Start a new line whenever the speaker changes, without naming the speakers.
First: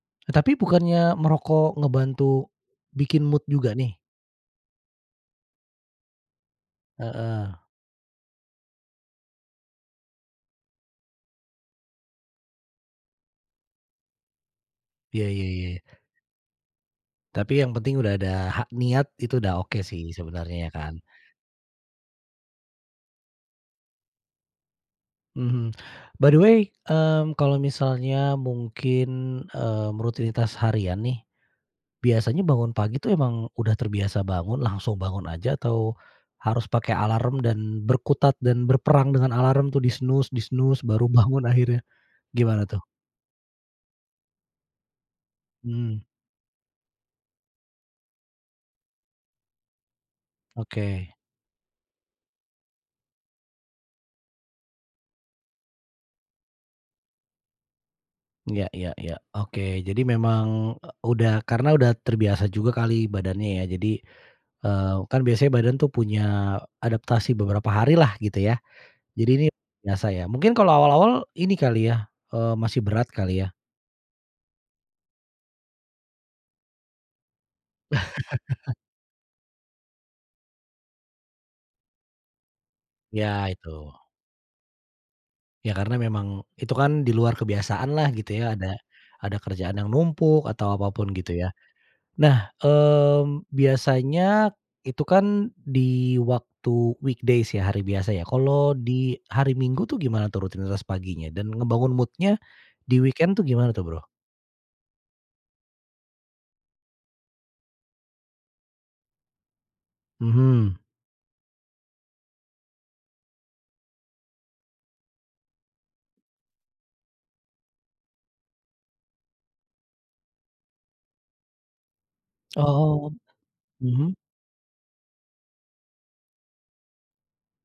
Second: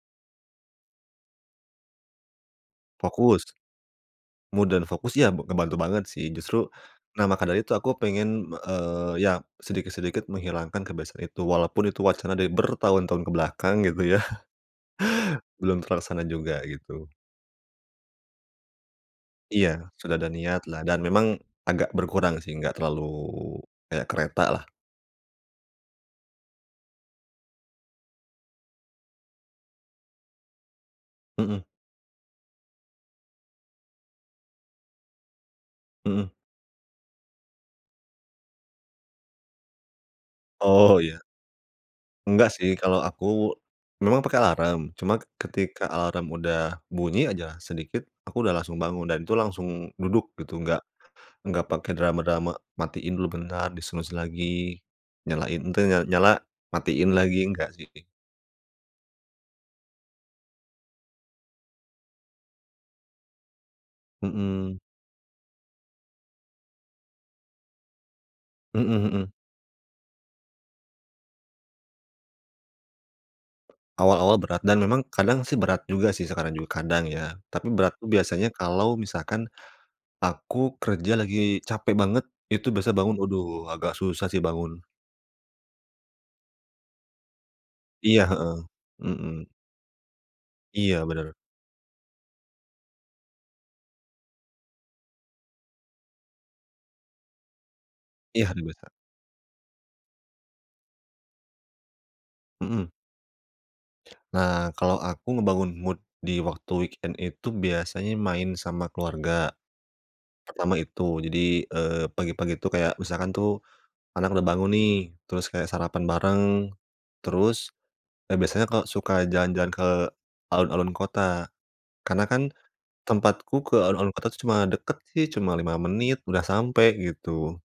E tapi bukannya merokok ngebantu bikin mood
Fokus.
juga, nih?
Mood, dan fokus ya, b ngebantu banget sih, justru nah, maka dari
Heeh.
itu aku pengen, eee, iya sedikit-sedikit menghilangkan kebiasaan itu. Walaupun itu wacana dari bertahun-tahun ke belakang gitu ya.
Iya iya iya.
Belum terlaksana juga, gitu.
Tapi yang penting udah ada ha niat itu udah oke
Iya,
sih,
sudah ada niat
sebenarnya ya,
lah.
kan.
Dan, memang agak berkurang sih, enggak terlalu kayak kereta lah.
Mhm. By the way, mmm, kalau misalnya mungkin, mmm, rutinitas harian nih,
Mhm.
biasanya bangun pagi tuh emang udah terbiasa bangun, langsung bangun aja, atau
Mhm.
harus pakai alarm, dan berkutat, dan berperang dengan alarm tuh di-snooze di-snooze
Oh,
baru
iya.
bangun akhirnya.
Enggak
Gimana
sih,
tuh?
kalau aku, memang pakai alarm, cuma ketika
Mhm.
alarm udah bunyi aja sedikit, aku udah langsung bangun, dan itu langsung duduk, gitu. Enggak
Oke.
enggak pakai drama-drama matiin dulu bentar, di-snooze lagi, nyalain te n n nyala, matiin lagi enggak, sih.
Iya iya iya. Oke. Jadi memang, e udah karena sudah terbiasa juga kali badannya, ya jadi,
Mhm.
eee, kan biasanya badan tuh punya adaptasi beberapa hari lah, gitu, ya.
Mhm
Jadi
mhm.
ini biasa, ya. Mungkin kalau awal-awal, ini kali ya, eee, masih berat kali, ya?
Awal-awal berat, dan memang kadang sih berat juga sih sekarang juga, kadang, ya. Tapi berat itu biasanya kalau misalkan aku kerja lagi capek banget, itu biasa bangun,
Iya,
aduh,
itu.
agak susah sih bangun.
Iya, karena memang itu kan di luar kebiasaan lah,
Iya,
gitu
heeh,
ya, ada ada
mhm.
kerjaan yang numpuk, atau
Iya,
apapun,
bener.
gitu, ya. Nah, mmm, biasanya itu kan di waktu weekdays ya, hari biasa, ya.
Iya, hari
Kalau
biasa.
di hari Minggu tuh gimana tuh rutinitas paginya? Dan, ngebangun mood-nya
Mhm.
di weekend tuh gimana tuh, Bro?
Nah, kalau aku ngebangun mood di waktu weekend itu biasanya main sama keluarga. Pertama
Mhm.
itu. Jadi, eee, pagi-pagi itu kayak misalkan tuh, anak udah bangun nih, terus kayak sarapan bareng, terus, e biasanya kalau suka jalan-jalan ke alun-alun kota. Karena kan
Oh,
tempatku ke alun-alun
mhm?
kota cuma deket sih, cuma 5 menit, udah sampai, gitu.